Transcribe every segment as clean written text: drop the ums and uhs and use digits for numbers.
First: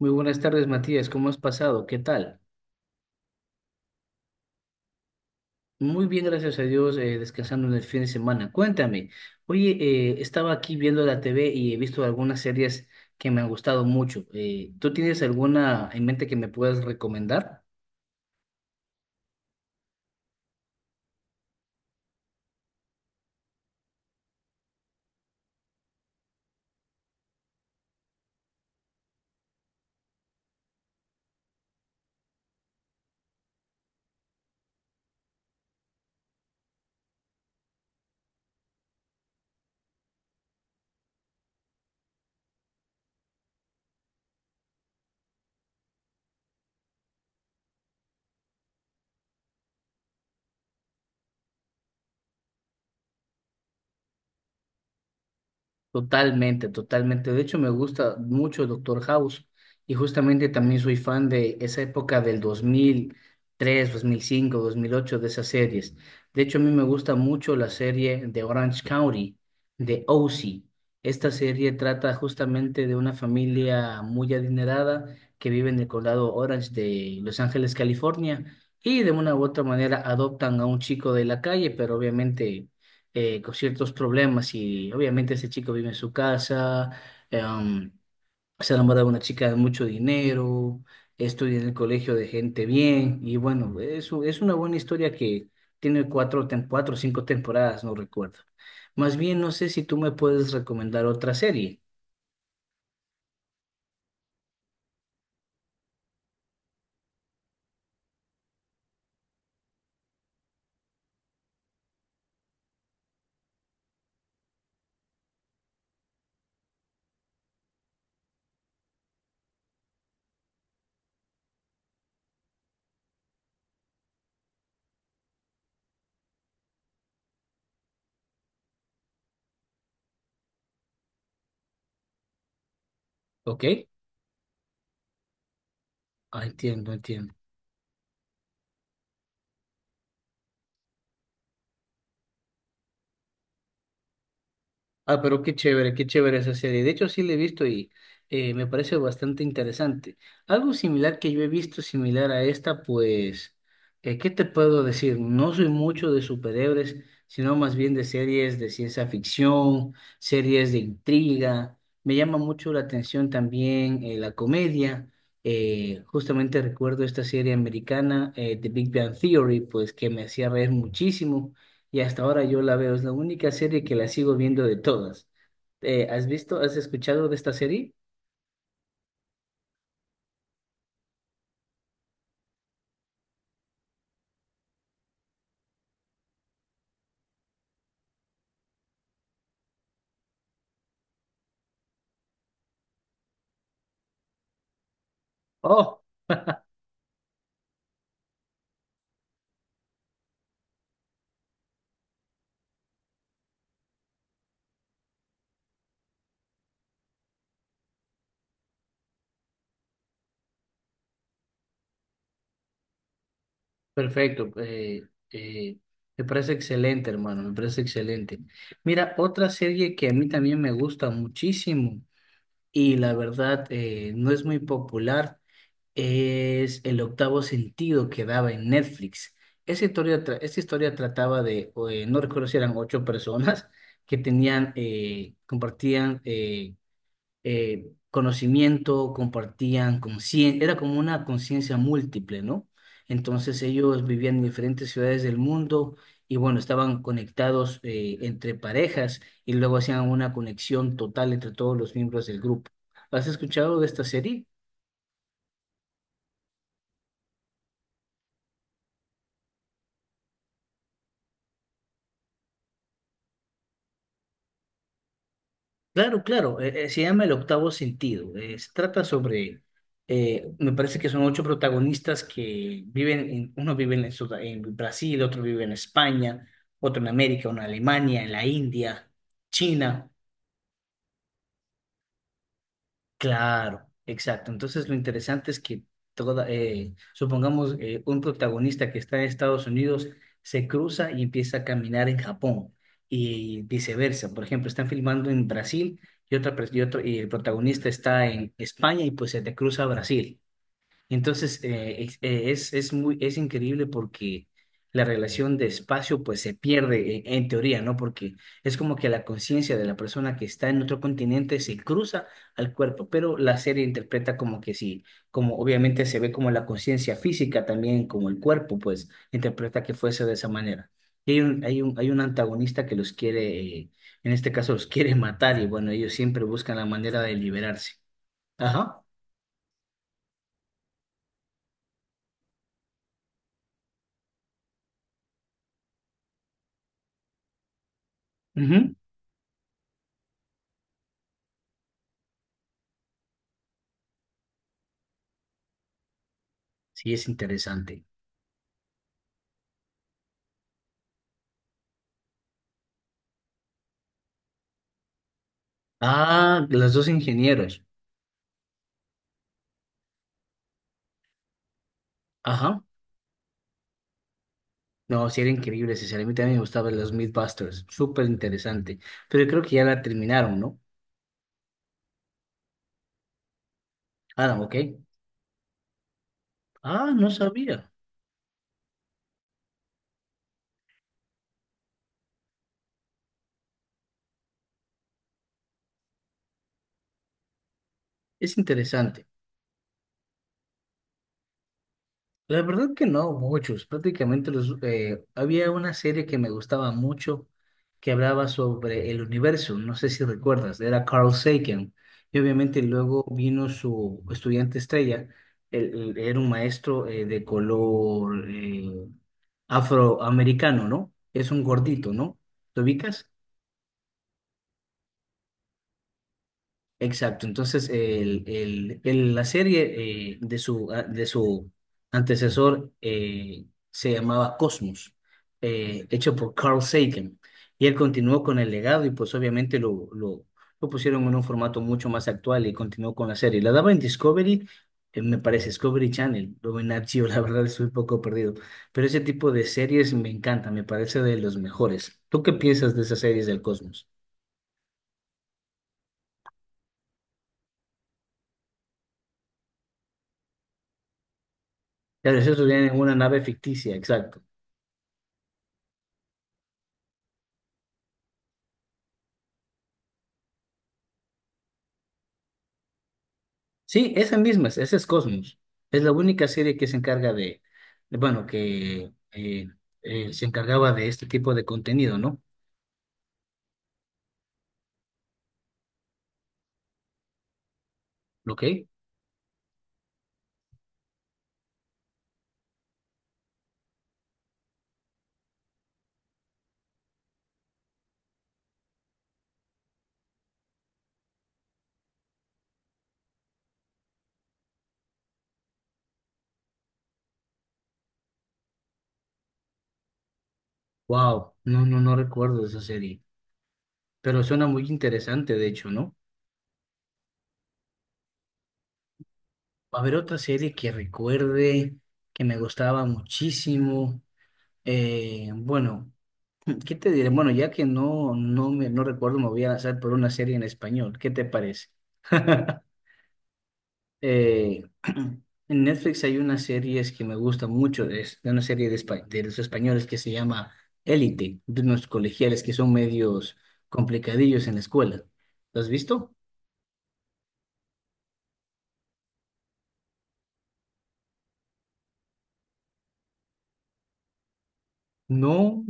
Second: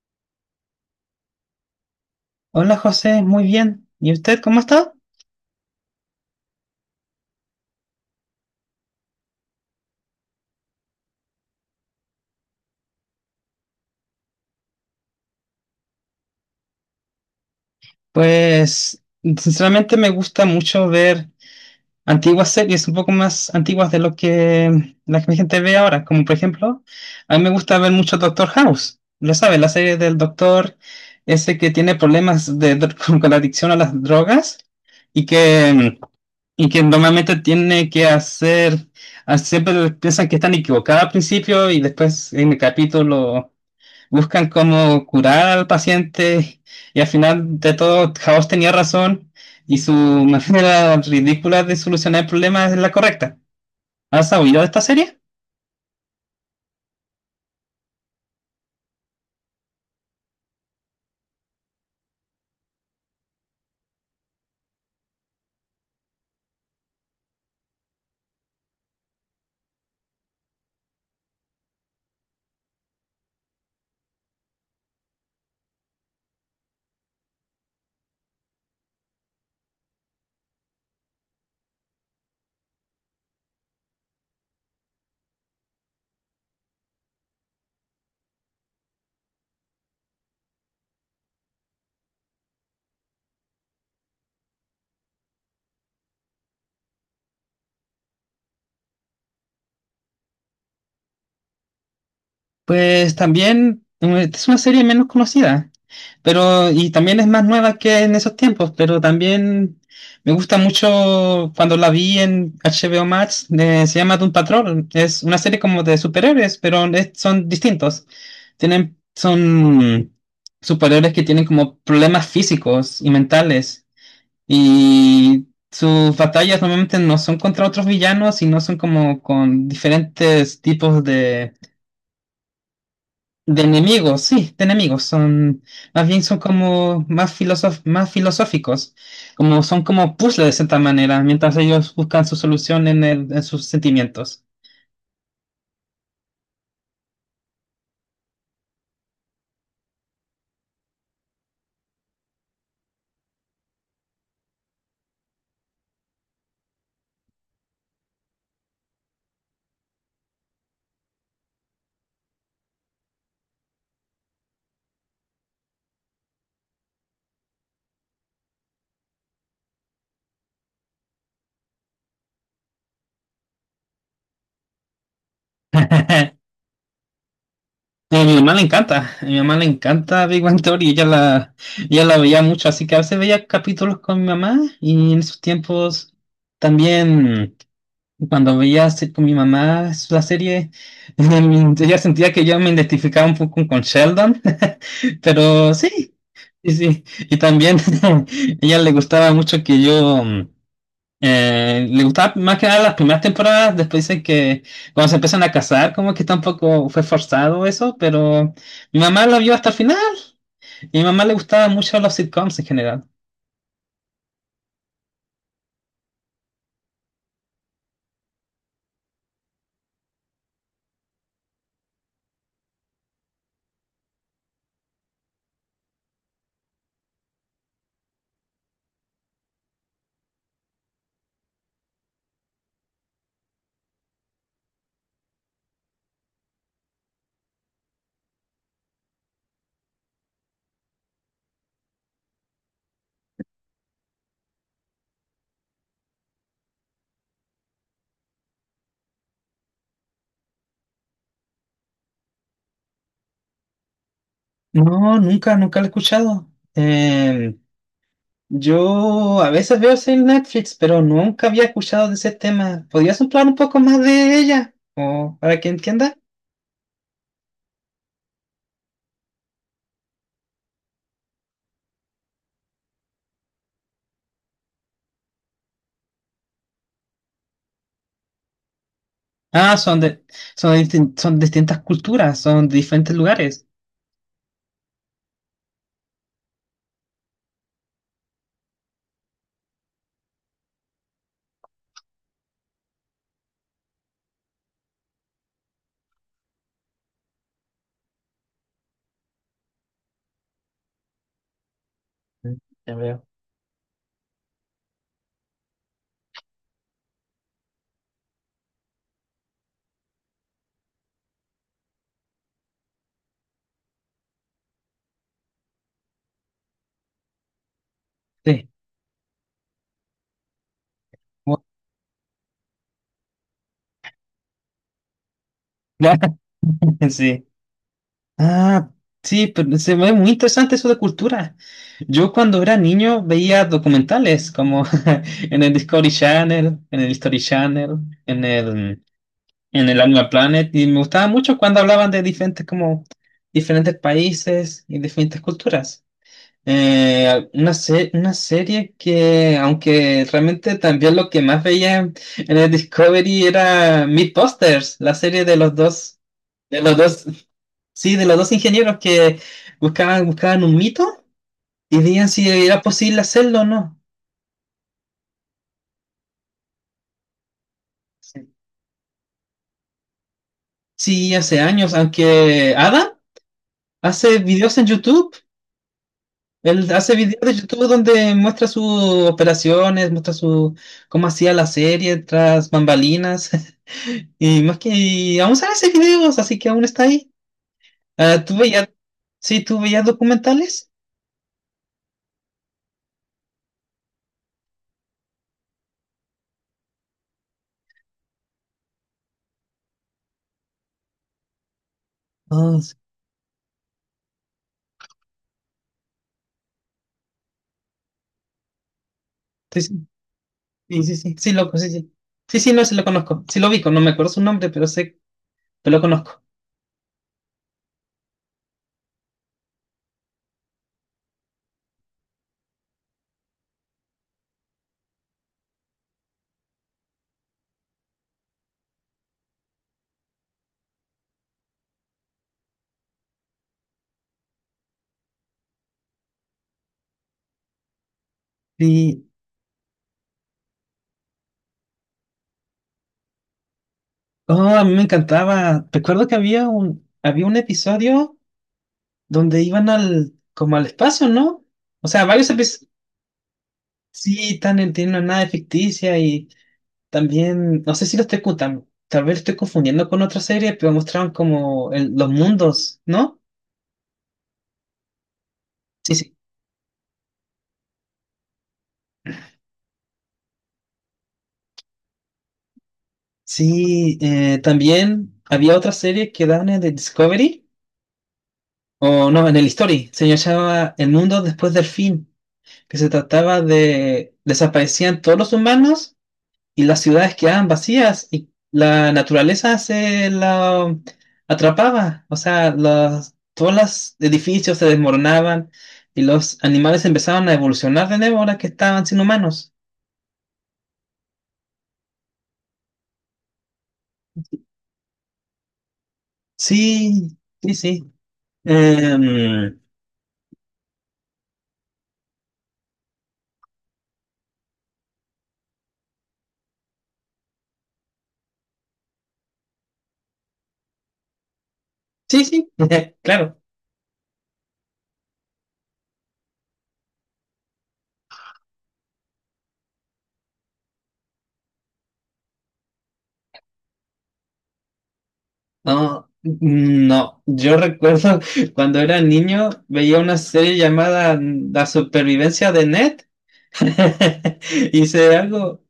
Muy buenas tardes, Matías. ¿Cómo has pasado? ¿Qué tal? Hola José, muy bien. ¿Y usted cómo está? Muy bien, gracias a Dios, descansando en el fin de semana. Cuéntame, oye, estaba aquí viendo la TV y he visto algunas series que me han gustado mucho. ¿Tú tienes alguna en mente que me puedas recomendar? Pues sinceramente me gusta mucho ver antiguas series, un poco más antiguas de lo que la gente ve ahora, como por ejemplo, a mí me gusta ver mucho Doctor House, lo sabe, la serie del doctor ese que tiene problemas de, con la adicción a las drogas y que, y que normalmente tiene que hacer, siempre piensan que están equivocados al principio y después en el capítulo, buscan cómo curar al paciente y al final de todo House tenía razón y su manera ridícula de solucionar el problema es la correcta. ¿Has oído de esta serie? Totalmente, totalmente. De hecho, me gusta mucho Doctor House y justamente también soy fan de esa época del dos mil tres, 2005, 2008, de esas series. De hecho, a mí me gusta mucho la serie de Orange County, de OC. Esta serie trata justamente de una familia muy adinerada que vive en el condado Orange de Los Ángeles, California, y de una u otra manera adoptan a un chico de la calle, pero obviamente con ciertos problemas. Y obviamente ese chico vive en su casa, em, se enamora de una chica de mucho dinero, estudia en el colegio de gente bien y bueno, es una buena historia que tiene cuatro o cinco temporadas, no recuerdo. Más bien, no sé si tú me puedes recomendar otra serie, Pues también es una serie menos conocida. Pero, y también es más nueva que en esos tiempos, pero también me gusta mucho cuando la vi en HBO Max. Se llama Doom Patrol. Es una serie como de superhéroes, pero son distintos. Son superhéroes que tienen como problemas físicos y mentales. Y sus batallas normalmente no son contra otros villanos, sino son como con diferentes tipos de ¿ok? enemigos, sí, de enemigos. Son, más bien son Ah, entiendo, como entiendo. Más filosóficos. Como son como puzzles de cierta manera, mientras ellos buscan su solución en en sus sentimientos. Ah, pero qué chévere esa serie. De hecho, sí la he visto y me parece bastante interesante. Algo similar que yo he visto, similar a esta, pues, ¿qué te puedo decir? No soy mucho de superhéroes, sino más bien de series de ciencia ficción, series de intriga. Me llama mucho la atención también la comedia. Justamente recuerdo esta serie americana, The Big Bang Theory, pues que me hacía reír muchísimo. Y hasta ahora yo la veo, es la única serie que la sigo viendo de todas. ¿Has visto, has escuchado de esta serie? A mi mamá le encanta, a mi mamá le encanta Big Bang Theory, ella la veía mucho, así que a veces veía capítulos con mi mamá y en esos tiempos también cuando veía con mi mamá la serie, ella sentía que yo me identificaba un poco con Sheldon, pero Oh, sí, sí, sí. Y también a ella le gustaba mucho que yo, le gustaba más que nada las primeras temporadas, después dice que cuando se empiezan a casar, como que tampoco fue forzado eso, pero mi mamá la vio hasta el final y a mi mamá le gustaban mucho los sitcoms en general. perfecto. Eh, Me parece excelente, hermano, me parece excelente. Mira, otra serie que a mí también me gusta muchísimo y la verdad no es muy popular es El octavo sentido, que daba en Netflix. Esa historia trataba de, no recuerdo si eran ocho personas que tenían, conocimiento, compartían conciencia, era como una conciencia múltiple, ¿no? Entonces ellos vivían en diferentes ciudades del mundo y bueno, estaban conectados entre parejas y luego hacían una conexión total entre todos los miembros del grupo. ¿Has escuchado de esta serie? No, nunca, nunca lo he escuchado. Yo a veces veo series en Netflix, pero nunca había escuchado de ese tema. ¿Podrías hablar un poco más de ella? O para que entienda. Claro, claro, se llama El Octavo Sentido. Se trata sobre, me parece que son ocho protagonistas que viven en, uno vive en, en Brasil, otro vive en España, otro en América, uno en Alemania, en la India, Ah, son China. de, son de son distintas culturas, son de diferentes lugares. Claro, exacto. Entonces lo interesante es que toda, supongamos un protagonista que está en Estados Unidos se cruza y empieza a caminar en Japón y viceversa. Por ejemplo, están filmando en Brasil y otra pers- y otro y el protagonista está en España y pues se te cruza a Brasil. Entonces, Mm, ya veo. es increíble porque la relación de espacio pues se pierde en teoría, ¿no? Porque es como que la conciencia de la persona que está en otro continente se cruza al cuerpo, pero la serie interpreta como que sí, como obviamente se ve como la conciencia física también, como el Sí. cuerpo, pues interpreta que fuese de esa manera. Y Bu- hay un antagonista que los quiere, en este caso, los quiere matar y bueno, ellos siempre buscan la manera de Sí. liberarse. Ah, Ajá. sí, pero se ve muy interesante eso de cultura. Yo cuando era niño veía documentales como en el Discovery Channel, en el History Channel, en Ujú. el, en el Animal Planet, y me gustaba mucho cuando hablaban de diferentes como diferentes países y diferentes culturas. Sí, es interesante. Una serie que, aunque realmente también lo que más veía en el Discovery era Mythbusters, la serie Ah, de los los dos dos, ingenieros. sí, de los dos ingenieros que buscaban, buscaban un mito y veían si era Ajá. posible hacerlo o no. No, sí era increíble, sinceramente a mí me gustaba los Mythbusters, súper interesante. Pero creo que ya la terminaron, ¿no? Sí, hace años, aunque Adam hace Ah, ok. videos en YouTube, él Ah, hace no videos de YouTube sabía. donde muestra sus operaciones, cómo hacía la serie tras bambalinas. Y más que y aún salen esos videos, así que aún está ahí. Ah, ¿tú Es veías, interesante. sí, ¿tú veías documentales? La verdad que no, muchos. Prácticamente los, había una serie que me gustaba mucho que hablaba sobre el universo. No sé si recuerdas, era Carl Sagan. Y Ah, obviamente luego vino su estudiante estrella. Él era un maestro, de color, sí, sí, afroamericano, sí, ¿no? sí, sí, Es sí, un loco, sí, gordito, sí. ¿no? Sí, sí, ¿Lo no, sí lo ubicas? conozco. Sí lo vi, no me acuerdo su nombre, pero sé, pero lo conozco. Exacto, entonces la serie, de su antecesor, se llamaba Cosmos, hecho por Carl Sagan, y él continuó con el legado y pues obviamente lo pusieron en un formato mucho más actual y continuó con la serie. La daba en Discovery, me parece Discovery Channel, o en Nat Geo, la verdad estoy un poco perdido, pero ese Y, tipo de series me encanta, me parece de los mejores. ¿Tú qué piensas de esas series del Cosmos? oh, a mí me encantaba. Recuerdo que había un episodio donde iban al, como al espacio, ¿no? O sea, Claro, varios eso episodios, en una nave ficticia, exacto. sí, tienen una nave ficticia y también, no sé si lo estoy tal vez lo estoy confundiendo con otra serie, pero mostraron como los mundos, ¿no? Sí, esa misma, esa es Cosmos. Es la Sí, sí. única serie que se encarga de, bueno, que se encargaba de este tipo de contenido, ¿no? Sí, también había otra serie que daban en el Discovery, ¿Ok? o no, en el History, se llamaba El mundo después del fin, que se trataba de desaparecían todos los humanos y las ciudades quedaban vacías y la naturaleza se la atrapaba. O sea, todos los edificios se desmoronaban y los animales empezaban a evolucionar de nuevo ahora que estaban sin humanos. Wow, no, no, no recuerdo de esa serie, pero suena muy interesante, de hecho, ¿no? Sí, sí, sí. Em, A ver, otra serie que recuerde, que me gustaba muchísimo. Bueno, ¿qué te diré? Bueno, ya que no, no me, no recuerdo, me voy a lanzar por una serie en español. ¿Qué te parece? sí, sí, claro. Eh, en Netflix hay unas series que me gustan mucho, es de una serie de los españoles que se llama Élite, de unos colegiales que son medios complicadillos en la escuela. ¿Lo has No, visto? No, yo recuerdo cuando era niño veía una serie llamada La supervivencia de Ned. Hice algo, No,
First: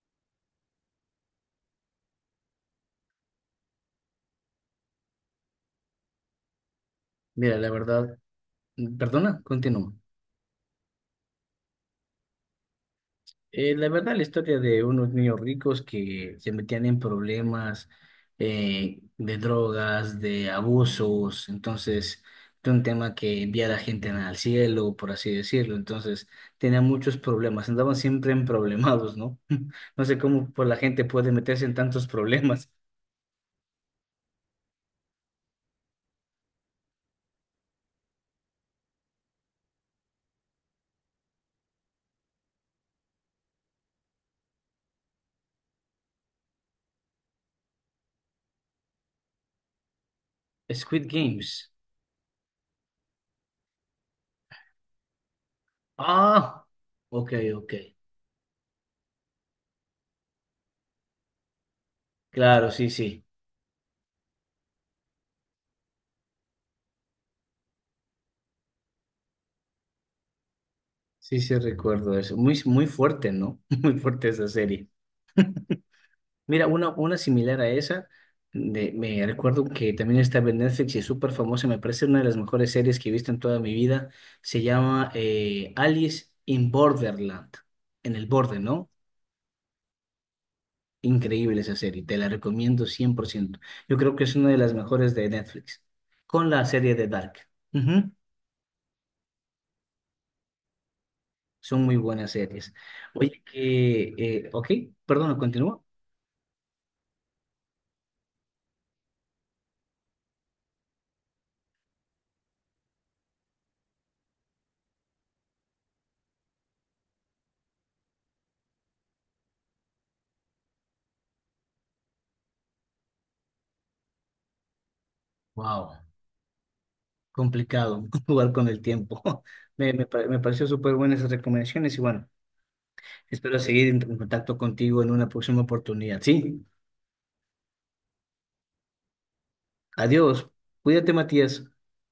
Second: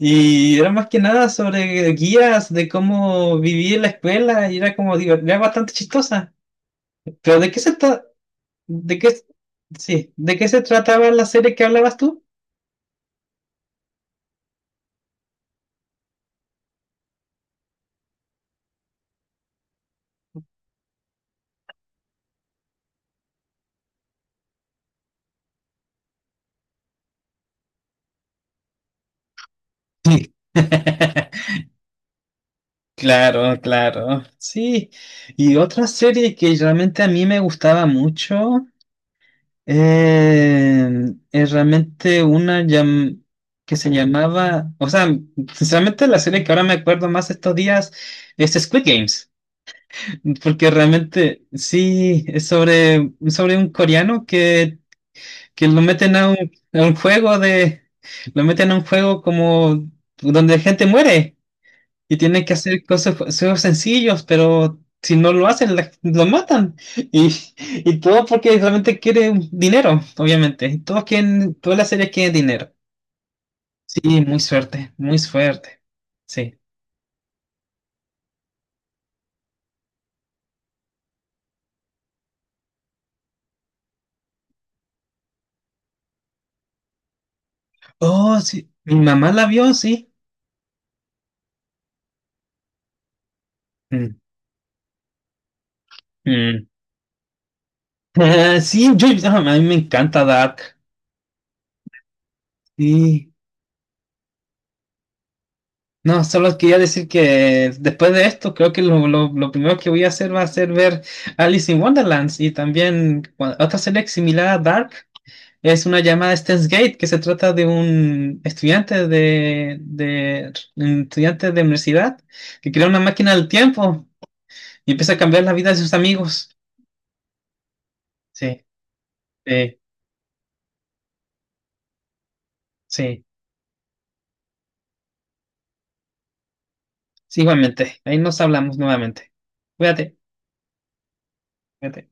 y era más que nada sobre guías de cómo vivir en la escuela y era como, digo, era bastante chistosa. Pero ¿de mira, qué la se trata? verdad, ¿De qué? perdona, continúa. Sí, ¿de qué se trataba la serie que hablabas tú? La verdad, la historia de unos niños ricos que se metían en problemas, de drogas, de abusos. Entonces era un tema que envía a la gente al cielo, por así decirlo, entonces tenían muchos problemas, andaban siempre en problemados, ¿no? No sé Sí. cómo pues, la gente puede meterse en tantos problemas. Claro, claro, sí. Y otra serie que realmente a mí me gustaba mucho eh, es realmente que se llamaba, o sea, sinceramente la serie que ahora me acuerdo más estos días es Squid Games. Porque Squid realmente Games. sí, es sobre un coreano que lo meten Ah, a un ok, juego ok. de, lo meten a un juego como donde gente muere y tiene que Claro, hacer sí, cosas, sí, juegos sencillos, pero si no lo hacen, lo matan. Y todo porque realmente quiere dinero, obviamente. Todos sí, quieren, sí todas las series recuerdo quieren eso. Muy, dinero. muy fuerte, ¿no? Muy Sí, fuerte muy esa serie. suerte, muy suerte. Sí. Mira, una similar a esa, me recuerdo que también está en Netflix y es súper famosa, me parece una de las mejores series que he visto en toda mi vida, se llama Alice in Borderland, en el Oh, borde, sí, ¿no? mi mamá la vio, sí. Increíble esa serie, te la recomiendo 100%. Yo Mm, creo que es una de las mejores de Netflix, con la mm. serie de Dark. Ujú. Sí, yo, ah, a mí me encanta Dark. Son muy buenas series. Sí. Oye, que, ok, perdón, continúa. No, solo quería decir que después de esto, creo que lo primero que voy a hacer va a ser ver Alice in Wonderlands y también otra serie similar a Dark. Es una llamada Steins Gate que se trata de un estudiante de un estudiante de universidad que crea una máquina del tiempo y empieza a cambiar la vida de sus Wow. amigos. Complicado jugar Sí, con el tiempo. sí, Me me pareció súper buenas esas recomendaciones y bueno, sí, espero seguir en contacto contigo en una próxima oportunidad. Sí, sí, igualmente. Ahí nos hablamos nuevamente. Cuídate, adiós. Cuídate, Matías. cuídate.